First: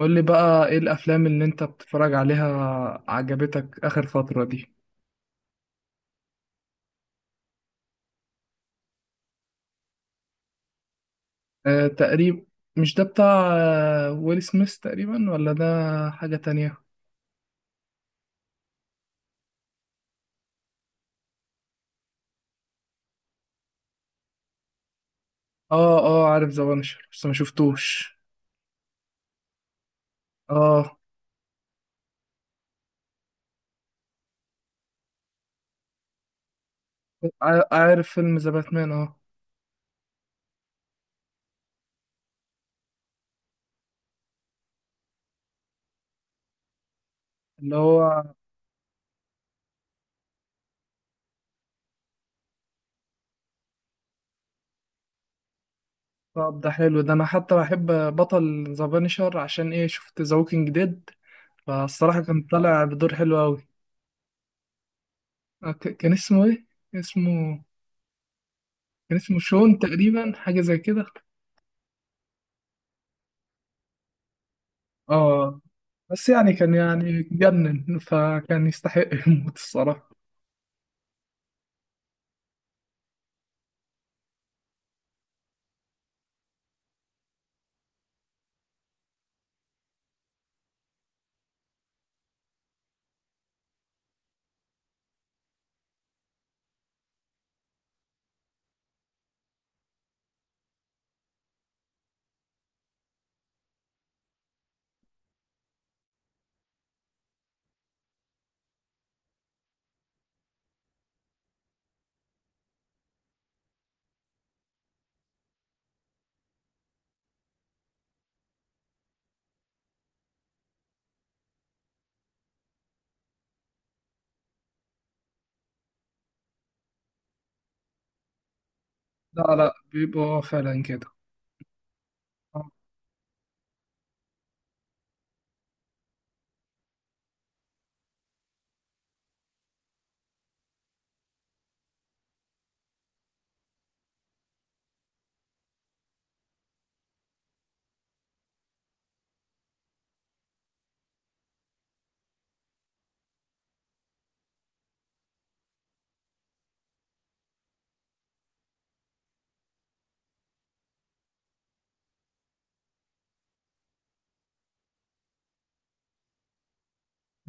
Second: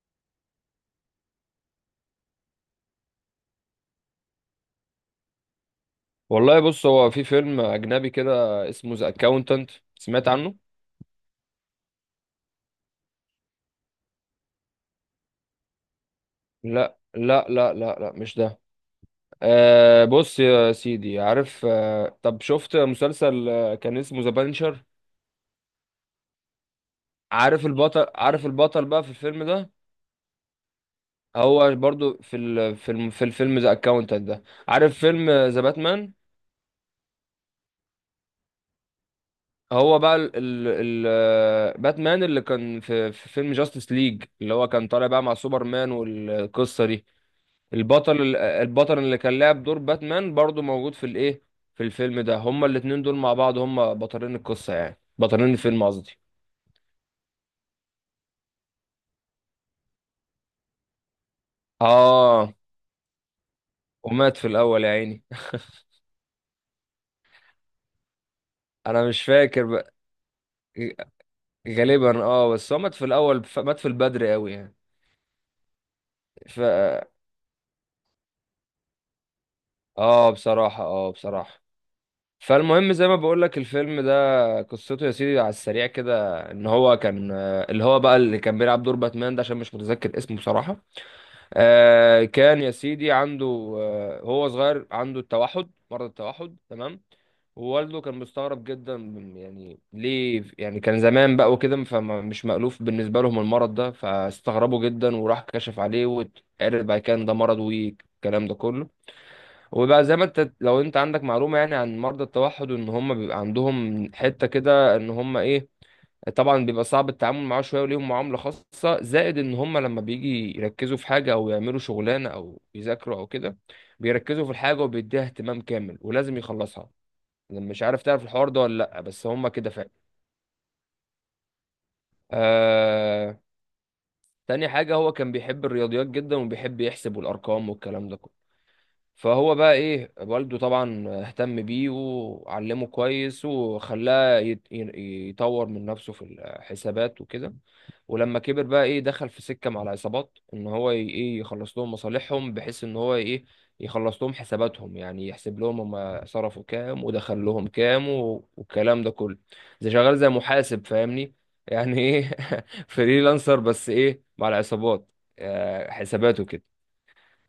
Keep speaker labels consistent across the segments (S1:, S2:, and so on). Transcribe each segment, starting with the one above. S1: قول لي بقى ايه الافلام اللي انت بتتفرج عليها عجبتك اخر فترة دي؟
S2: والله بص، هو في فيلم اجنبي كده اسمه ذا اكاونتنت. سمعت عنه؟
S1: أه، تقريبا. مش ده بتاع ويل سميث تقريبا ولا ده حاجة تانية؟
S2: لا لا لا لا لا، مش ده. آه بص يا سيدي، عارف؟ طب شفت مسلسل كان اسمه ذا بانشر؟
S1: اه اه، عارف ذا بانشر بس ما
S2: عارف البطل؟
S1: شفتوش.
S2: عارف البطل بقى في الفيلم ده؟
S1: اه،
S2: هو برضو في ال في الم في الفيلم ذا اكاونتنت ده. عارف فيلم ذا باتمان؟
S1: عارف فيلم ذا باتمان. اه،
S2: هو بقى باتمان اللي كان في فيلم جاستس ليج، اللي هو كان طالع بقى مع سوبرمان والقصة دي.
S1: اللي هو
S2: البطل اللي كان لعب دور باتمان برضو موجود في الايه، في الفيلم ده. هما الاتنين دول مع بعض هما بطلين القصة، يعني بطلين الفيلم قصدي.
S1: طب ده حلو، ده انا حتى بحب بطل ذا بانشر عشان ايه؟ شفت ذا ووكينج ديد، فالصراحة كان
S2: اه،
S1: طالع بدور حلو قوي.
S2: ومات في الاول يا عيني
S1: كان اسمه ايه؟ اسمه
S2: انا
S1: كان
S2: مش
S1: اسمه
S2: فاكر
S1: شون
S2: بقى.
S1: تقريبا، حاجة زي كده.
S2: غالبا اه، بس هو مات في الاول، مات في البدري قوي يعني.
S1: اه، بس يعني
S2: ف
S1: كان يعني جنن، فكان يستحق الموت الصراحة.
S2: اه بصراحة، اه بصراحة. فالمهم زي ما بقول لك، الفيلم ده قصته يا سيدي على السريع كده، ان هو كان اللي هو بقى اللي كان بيلعب دور باتمان ده، عشان مش متذكر اسمه بصراحة. آه، كان يا سيدي عنده، آه، هو صغير عنده التوحد، مرض التوحد، تمام؟ ووالده كان مستغرب جدا من، يعني ليه، يعني كان زمان بقى وكده، فمش مألوف بالنسبة لهم المرض ده، فاستغربوا جدا وراح كشف عليه واتعرف بقى كان ده مرض والكلام ده كله. وبقى زي ما انت، لو انت عندك معلومة يعني عن مرضى التوحد، ان هم بيبقى عندهم حتة كده ان هم ايه، طبعا بيبقى صعب التعامل معاه شويه وليهم معامله خاصه، زائد ان هم لما بيجي يركزوا في حاجه او يعملوا شغلانه او يذاكروا او كده، بيركزوا في الحاجه وبيديها اهتمام كامل ولازم يخلصها. أنا مش عارف تعرف الحوار ده ولا لا، بس
S1: لا
S2: هم كده
S1: لا،
S2: فعلا.
S1: بيبقى فعلا كده. آه،
S2: آه. تاني حاجه، هو كان بيحب الرياضيات جدا وبيحب يحسب والارقام والكلام ده كله. فهو بقى ايه، والده طبعا اهتم بيه وعلمه كويس وخلاه يطور من نفسه في الحسابات وكده. ولما كبر بقى ايه، دخل في سكة مع العصابات ان هو ي- ايه يخلص لهم مصالحهم، بحيث ان هو ايه، يخلص لهم حساباتهم، يعني يحسب لهم هم صرفوا كام ودخل لهم كام، والكلام ده كله. زي شغال زي محاسب، فاهمني؟ يعني ايه فريلانسر بس ايه مع العصابات. آه، حساباته كده.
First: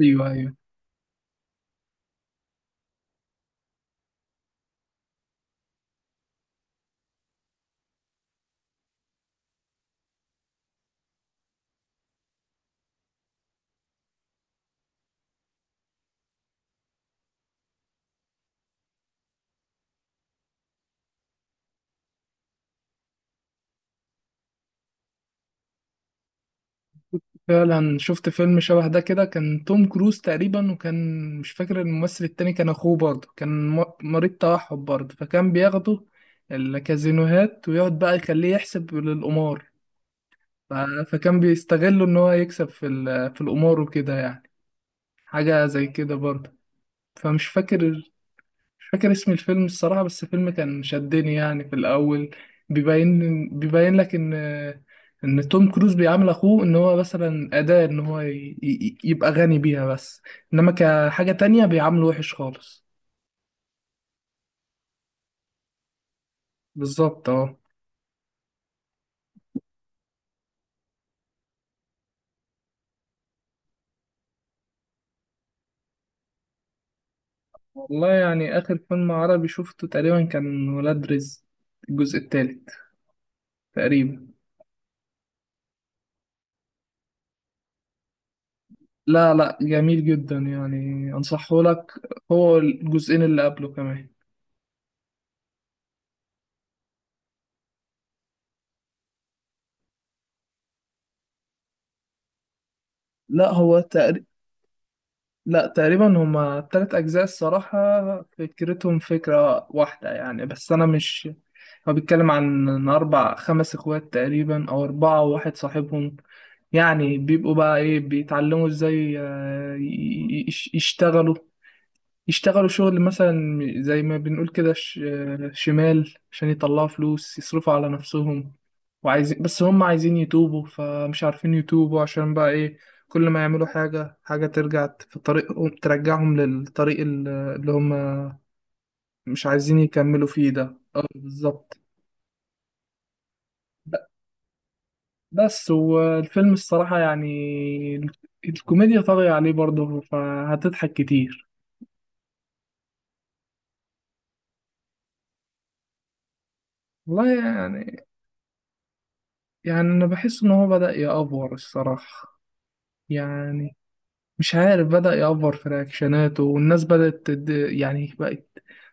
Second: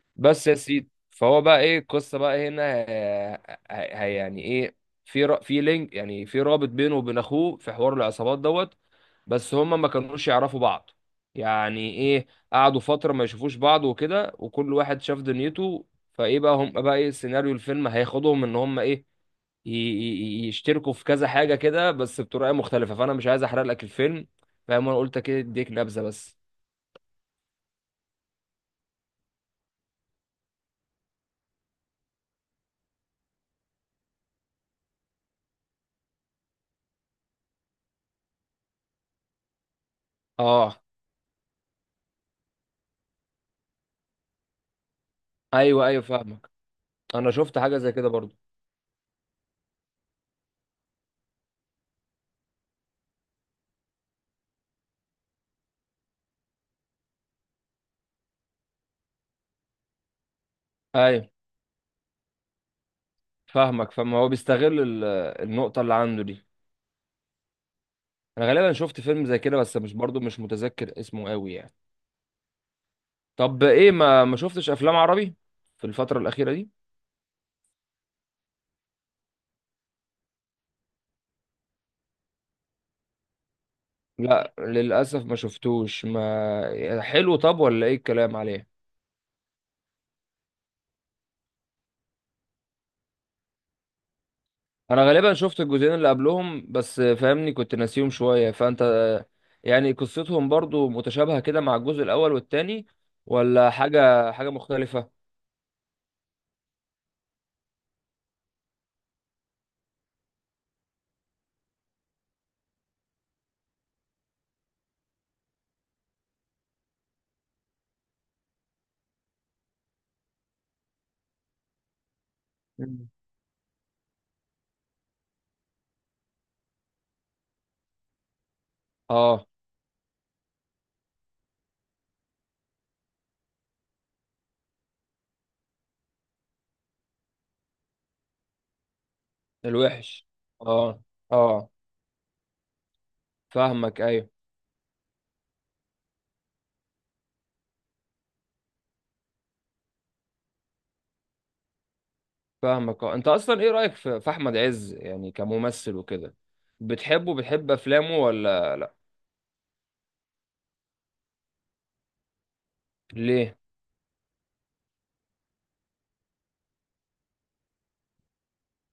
S1: ايوه
S2: بس
S1: ايوه،
S2: يا سيدي، فهو بقى ايه القصه بقى هنا، يعني ايه، في لينك، يعني في رابط بينه وبين اخوه في حوار العصابات دوت. بس هما ما كانوش يعرفوا بعض. يعني ايه، قعدوا فتره ما يشوفوش بعض وكده، وكل واحد شاف دنيته. فايه بقى، هم بقى ايه سيناريو الفيلم هياخدهم ان هم ايه، يشتركوا في كذا حاجه كده، بس بطريقه مختلفه، فانا مش عايز احرق لك الفيلم. فاهم؟ انا قلت كده اديك نبذه بس.
S1: فعلا شفت فيلم شبه ده كده، كان توم كروز تقريبا، وكان مش فاكر الممثل التاني، كان اخوه برضه، كان مريض توحد برضه، فكان بياخده الكازينوهات ويقعد بقى يخليه يحسب للقمار. ف-
S2: اه.
S1: فكان بيستغله ان هو يكسب في في القمار وكده يعني. حاجة زي
S2: ايوه ايوه
S1: كده
S2: فاهمك،
S1: برضه.
S2: انا
S1: فمش
S2: شفت حاجه
S1: فاكر.
S2: زي كده برضو.
S1: مش فاكر اسم الفيلم الصراحة، بس الفيلم كان شدني يعني في الأول. بيبين لك إن، إن توم كروز بيعامل أخوه إن هو مثلا أداة، إن هو يبقى غني بيها بس، إنما
S2: ايوه،
S1: كحاجة تانية بيعامله وحش خالص.
S2: فاهمك، فاهم هو بيستغل النقطة اللي عنده دي.
S1: بالظبط، أه.
S2: انا غالبا شفت فيلم زي كده، بس مش برضو مش متذكر اسمه قوي يعني. طب ايه، ما شفتش افلام عربي في الفترة الأخيرة دي؟
S1: والله يعني آخر فيلم عربي شفته تقريبا كان ولاد رزق، الجزء التالت تقريبا.
S2: لا للأسف ما شفتوش. ما حلو طب ولا ايه الكلام عليه؟
S1: لا لا، جميل جدا يعني، أنصحه لك. هو الجزئين اللي قبله كمان.
S2: انا غالبا شفت الجزئين اللي قبلهم بس، فاهمني؟ كنت ناسيهم شوية. فانت يعني قصتهم برضو متشابهة كده مع الجزء الأول والتاني؟
S1: لا
S2: ولا
S1: هو تقريبا،
S2: حاجة، مختلفة؟
S1: لا تقريبا، هما تلات أجزاء الصراحة، فكرتهم فكرة واحدة يعني، بس أنا مش. هو بيتكلم عن إن أربع خمس إخوات تقريبا، أو أربعة وواحد صاحبهم، يعني بيبقوا بقى إيه، بيتعلموا إزاي يشتغلوا. يشتغلوا شغل
S2: مم.
S1: مثلا زي ما بنقول كده، شمال، عشان يطلعوا فلوس يصرفوا على نفسهم، وعايزين،
S2: اه.
S1: بس هم عايزين يتوبوا، فمش عارفين يتوبوا، عشان بقى ايه كل ما يعملوا حاجة، حاجة ترجع في طريقهم، ترجعهم للطريق اللي هم مش عايزين
S2: الوحش.
S1: يكملوا فيه ده.
S2: اه.
S1: اه،
S2: اه
S1: بالظبط. ب-
S2: فاهمك. ايوه
S1: بس والفيلم الصراحة يعني، ال- الكوميديا طاغية عليه برضه، فهتضحك كتير.
S2: فاهمك، اه. انت اصلا ايه رايك في احمد عز يعني كممثل وكده؟
S1: والله
S2: بتحبه؟ بتحب
S1: يعني،
S2: افلامه ولا لا؟
S1: يعني أنا بحس إن هو بدأ يأفور الصراحة
S2: ليه؟
S1: يعني. مش عارف، بدأ يأفور في رياكشناته، والناس بدأت يعني بقت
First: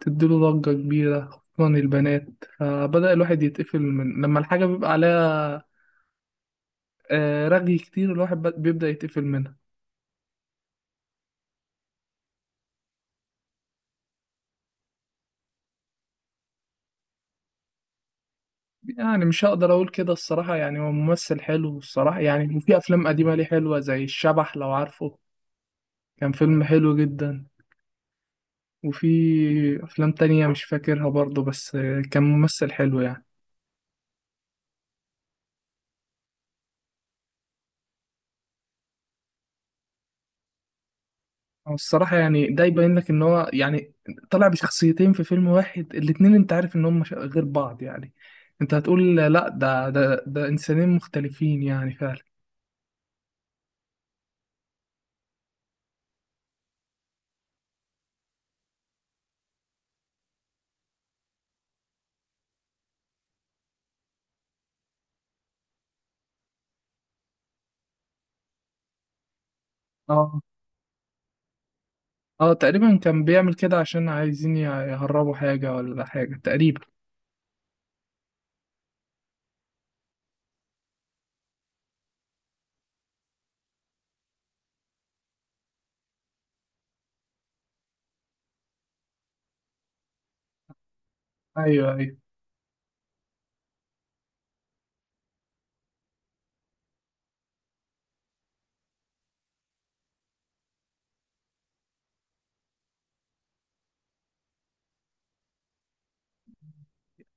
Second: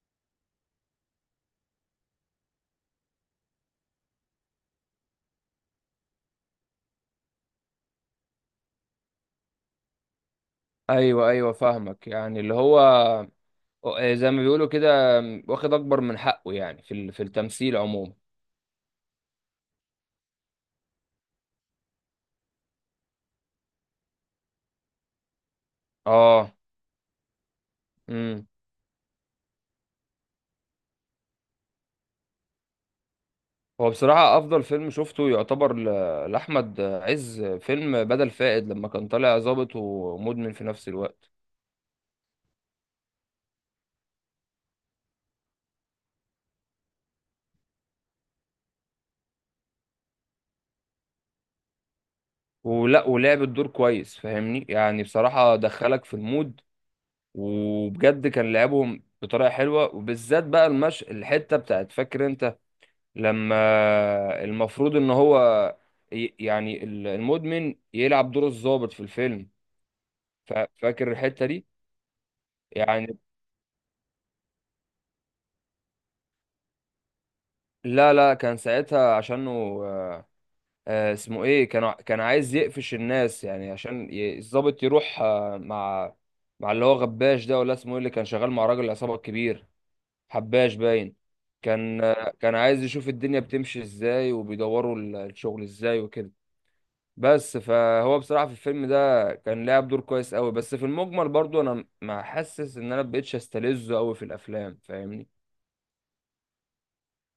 S1: تديله ضجة كبيرة خصوصا البنات، فبدأ الواحد يتقفل من لما الحاجة بيبقى عليها رغي كتير، الواحد بيبدأ يتقفل منها.
S2: ايوه ايوه فاهمك. يعني اللي هو زي ما بيقولوا كده، واخد اكبر من حقه يعني في في التمثيل عموما.
S1: يعني مش هقدر أقول كده الصراحة، يعني هو ممثل حلو الصراحة يعني، وفي أفلام قديمة ليه حلوة زي الشبح لو عارفه، كان
S2: اه.
S1: فيلم حلو جدا.
S2: امم.
S1: وفي أفلام تانية مش فاكرها برضه، بس كان ممثل حلو يعني.
S2: هو بصراحه افضل فيلم شفته يعتبر لاحمد عز فيلم بدل فائد، لما كان طالع ظابط ومدمن في نفس الوقت.
S1: هو الصراحة يعني ده يبين لك إن هو يعني طلع بشخصيتين في فيلم واحد، الاتنين أنت عارف إن هم غير بعض يعني، أنت هتقول لأ، ده إنسانين مختلفين يعني فعلا.
S2: ولا ولعب الدور كويس، فاهمني؟ يعني بصراحه دخلك في المود، وبجد كان لعبهم بطريقه حلوه، وبالذات بقى المش الحته بتاعت، فاكر انت؟ لما المفروض ان هو يعني المدمن يلعب دور الضابط في الفيلم.
S1: أه،
S2: فاكر الحته دي؟
S1: أه تقريبا
S2: يعني
S1: كان بيعمل كده عشان عايزين يهربوا حاجة ولا حاجة تقريبا.
S2: لا لا، كان ساعتها عشانه، آه، اسمه ايه، كان عايز يقفش الناس يعني، عشان الضابط يروح مع، مع اللي هو غباش ده ولا اسمه ايه، اللي كان شغال مع راجل العصابه الكبير. حباش باين.
S1: أيوه
S2: كان،
S1: أيوه،
S2: كان عايز يشوف الدنيا بتمشي ازاي، وبيدوروا الشغل ازاي وكده. بس فهو بصراحة في الفيلم ده كان لعب دور كويس قوي، بس في المجمل برضو انا ما حاسس ان انا مبقتش استلذه قوي في الافلام، فاهمني؟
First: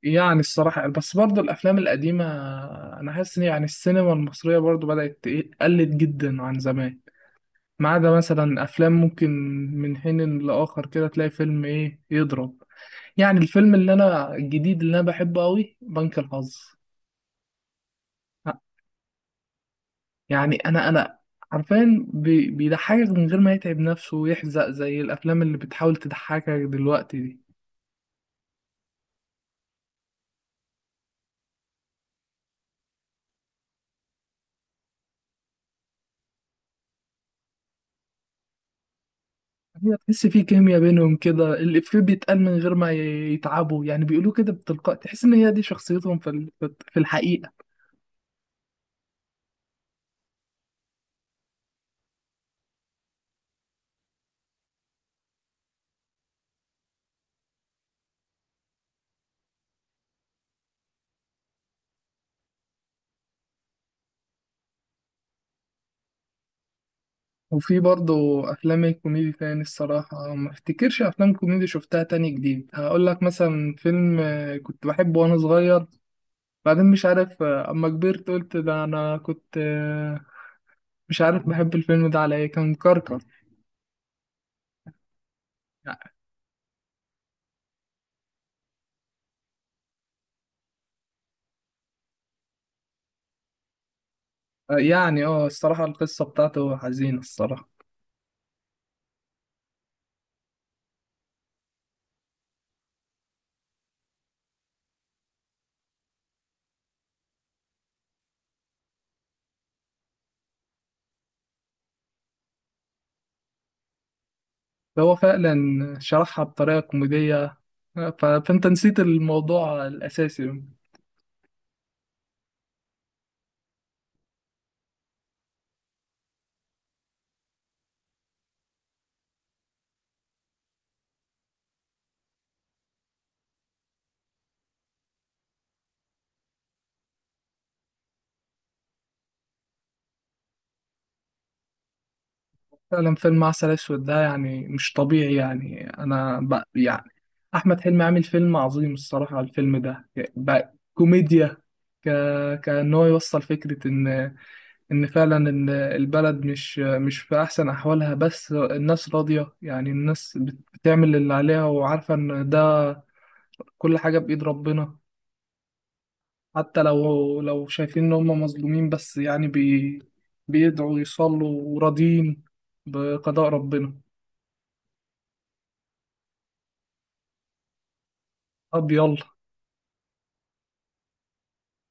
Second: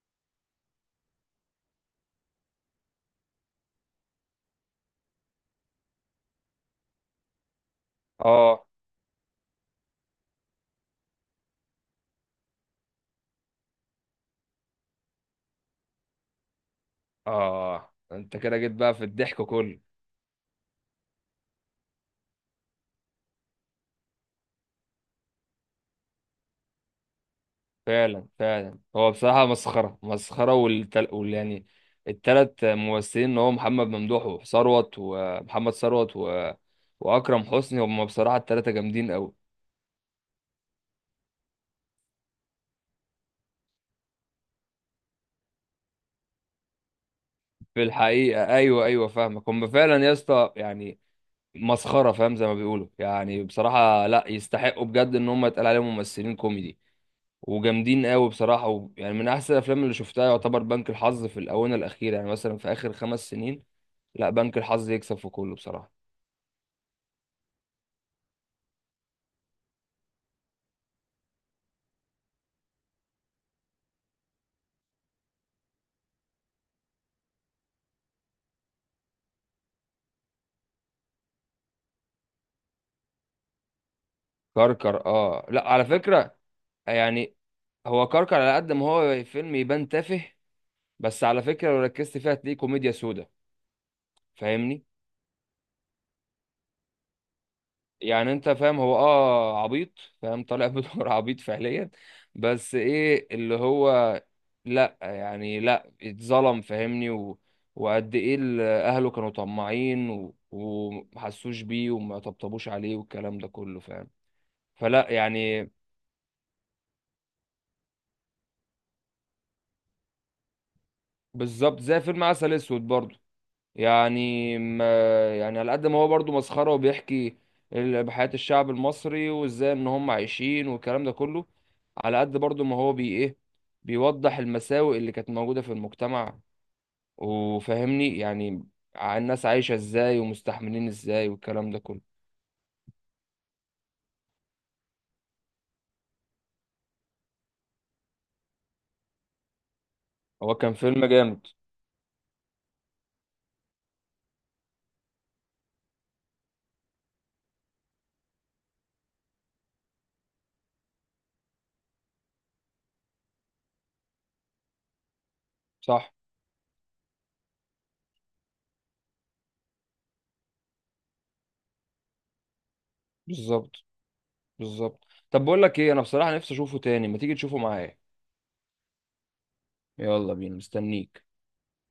S1: يعني الصراحة بس برضه الأفلام القديمة، أنا حاسس إن يعني السينما المصرية برضه بدأت قلت جدا عن زمان، ما عدا مثلا
S2: اه.
S1: أفلام ممكن من حين لآخر كده تلاقي فيلم إيه يضرب. يعني الفيلم اللي انا الجديد اللي انا بحبه قوي بنك الحظ.
S2: اه انت كده جيت بقى في الضحك كله.
S1: يعني انا عارفين بيضحكك من غير ما يتعب نفسه ويحزق زي الافلام اللي بتحاول تضحكك دلوقتي دي.
S2: فعلا فعلا، هو بصراحة مسخرة مسخرة، وال يعني، التلات ممثلين اللي هو محمد ممدوح وثروت ومحمد ثروت و... واكرم حسني، هم بصراحة التلاتة جامدين قوي.
S1: هي تحس في كيمياء بينهم كده، الإفيه بيتقال من غير ما يتعبوا، يعني بيقولوا كده بتلقاء، تحس ان هي دي شخصيتهم في في الحقيقة.
S2: في الحقيقة، أيوه أيوه فاهمك. هم فعلا يا اسطى يعني مسخرة، فاهم؟ زي ما بيقولوا يعني. بصراحة لا، يستحقوا بجد إن هم يتقال عليهم ممثلين كوميدي وجامدين قوي بصراحة. و... يعني من أحسن الأفلام اللي شفتها يعتبر بنك الحظ في الآونة الأخيرة، يعني مثلا في آخر 5 سنين. لا، بنك الحظ يكسب في كله بصراحة.
S1: وفي برضه افلام الكوميدي تاني الصراحة، ما افتكرش افلام كوميدي شفتها تاني جديد، هقول لك مثلا فيلم كنت بحبه وانا صغير، بعدين مش عارف اما كبرت قلت ده انا كنت مش عارف بحب الفيلم ده على ايه، كان كركر.
S2: كركر؟ اه، لا على فكرة يعني، هو كركر على قد ما هو فيلم يبان تافه، بس على فكرة لو ركزت فيها هتلاقيه كوميديا سودا،
S1: آه،
S2: فاهمني؟
S1: يعني اه الصراحة القصة بتاعته حزينة الصراحة.
S2: يعني انت فاهم، هو اه عبيط، فاهم؟ طالع بدور عبيط فعليا، بس ايه اللي هو، لا يعني لا، اتظلم فاهمني، و... وقد ايه اهله كانوا طماعين، و... ومحسوش بيه وما طبطبوش عليه والكلام ده كله، فاهم؟ فلا
S1: هو فعلا
S2: يعني.
S1: شرحها بطريقة كوميدية فانت نسيت الموضوع الاساسي.
S2: بالظبط زي فيلم عسل اسود برضه. يعني ما يعني على قد ما هو برضو مسخرة وبيحكي بحياة الشعب المصري وازاي ان هم عايشين والكلام ده كله، على قد برضو ما هو بي ايه، بيوضح المساوئ اللي كانت موجودة في المجتمع، وفهمني يعني، الناس عايشة ازاي ومستحملين ازاي والكلام ده كله.
S1: فعلا فيلم عسل اسود ده يعني مش طبيعي، يعني انا يعني احمد حلمي عامل فيلم عظيم الصراحة على الفيلم ده.
S2: هو
S1: ب...
S2: كان فيلم جامد.
S1: كوميديا. ك... كان هو يوصل فكرة ان، ان فعلا البلد مش في احسن احوالها، بس الناس راضية، يعني الناس بتعمل اللي عليها وعارفة ان ده كل حاجة بإيد ربنا.
S2: صح.
S1: حتى لو شايفين ان هم مظلومين، بس يعني بيدعوا يصلوا وراضيين بقضاء
S2: بالظبط،
S1: ربنا.
S2: بالظبط. طب بقول لك ايه، انا بصراحة نفسي اشوفه تاني، ما تيجي تشوفه معايا.
S1: طب يلا.
S2: يلا بينا، مستنيك.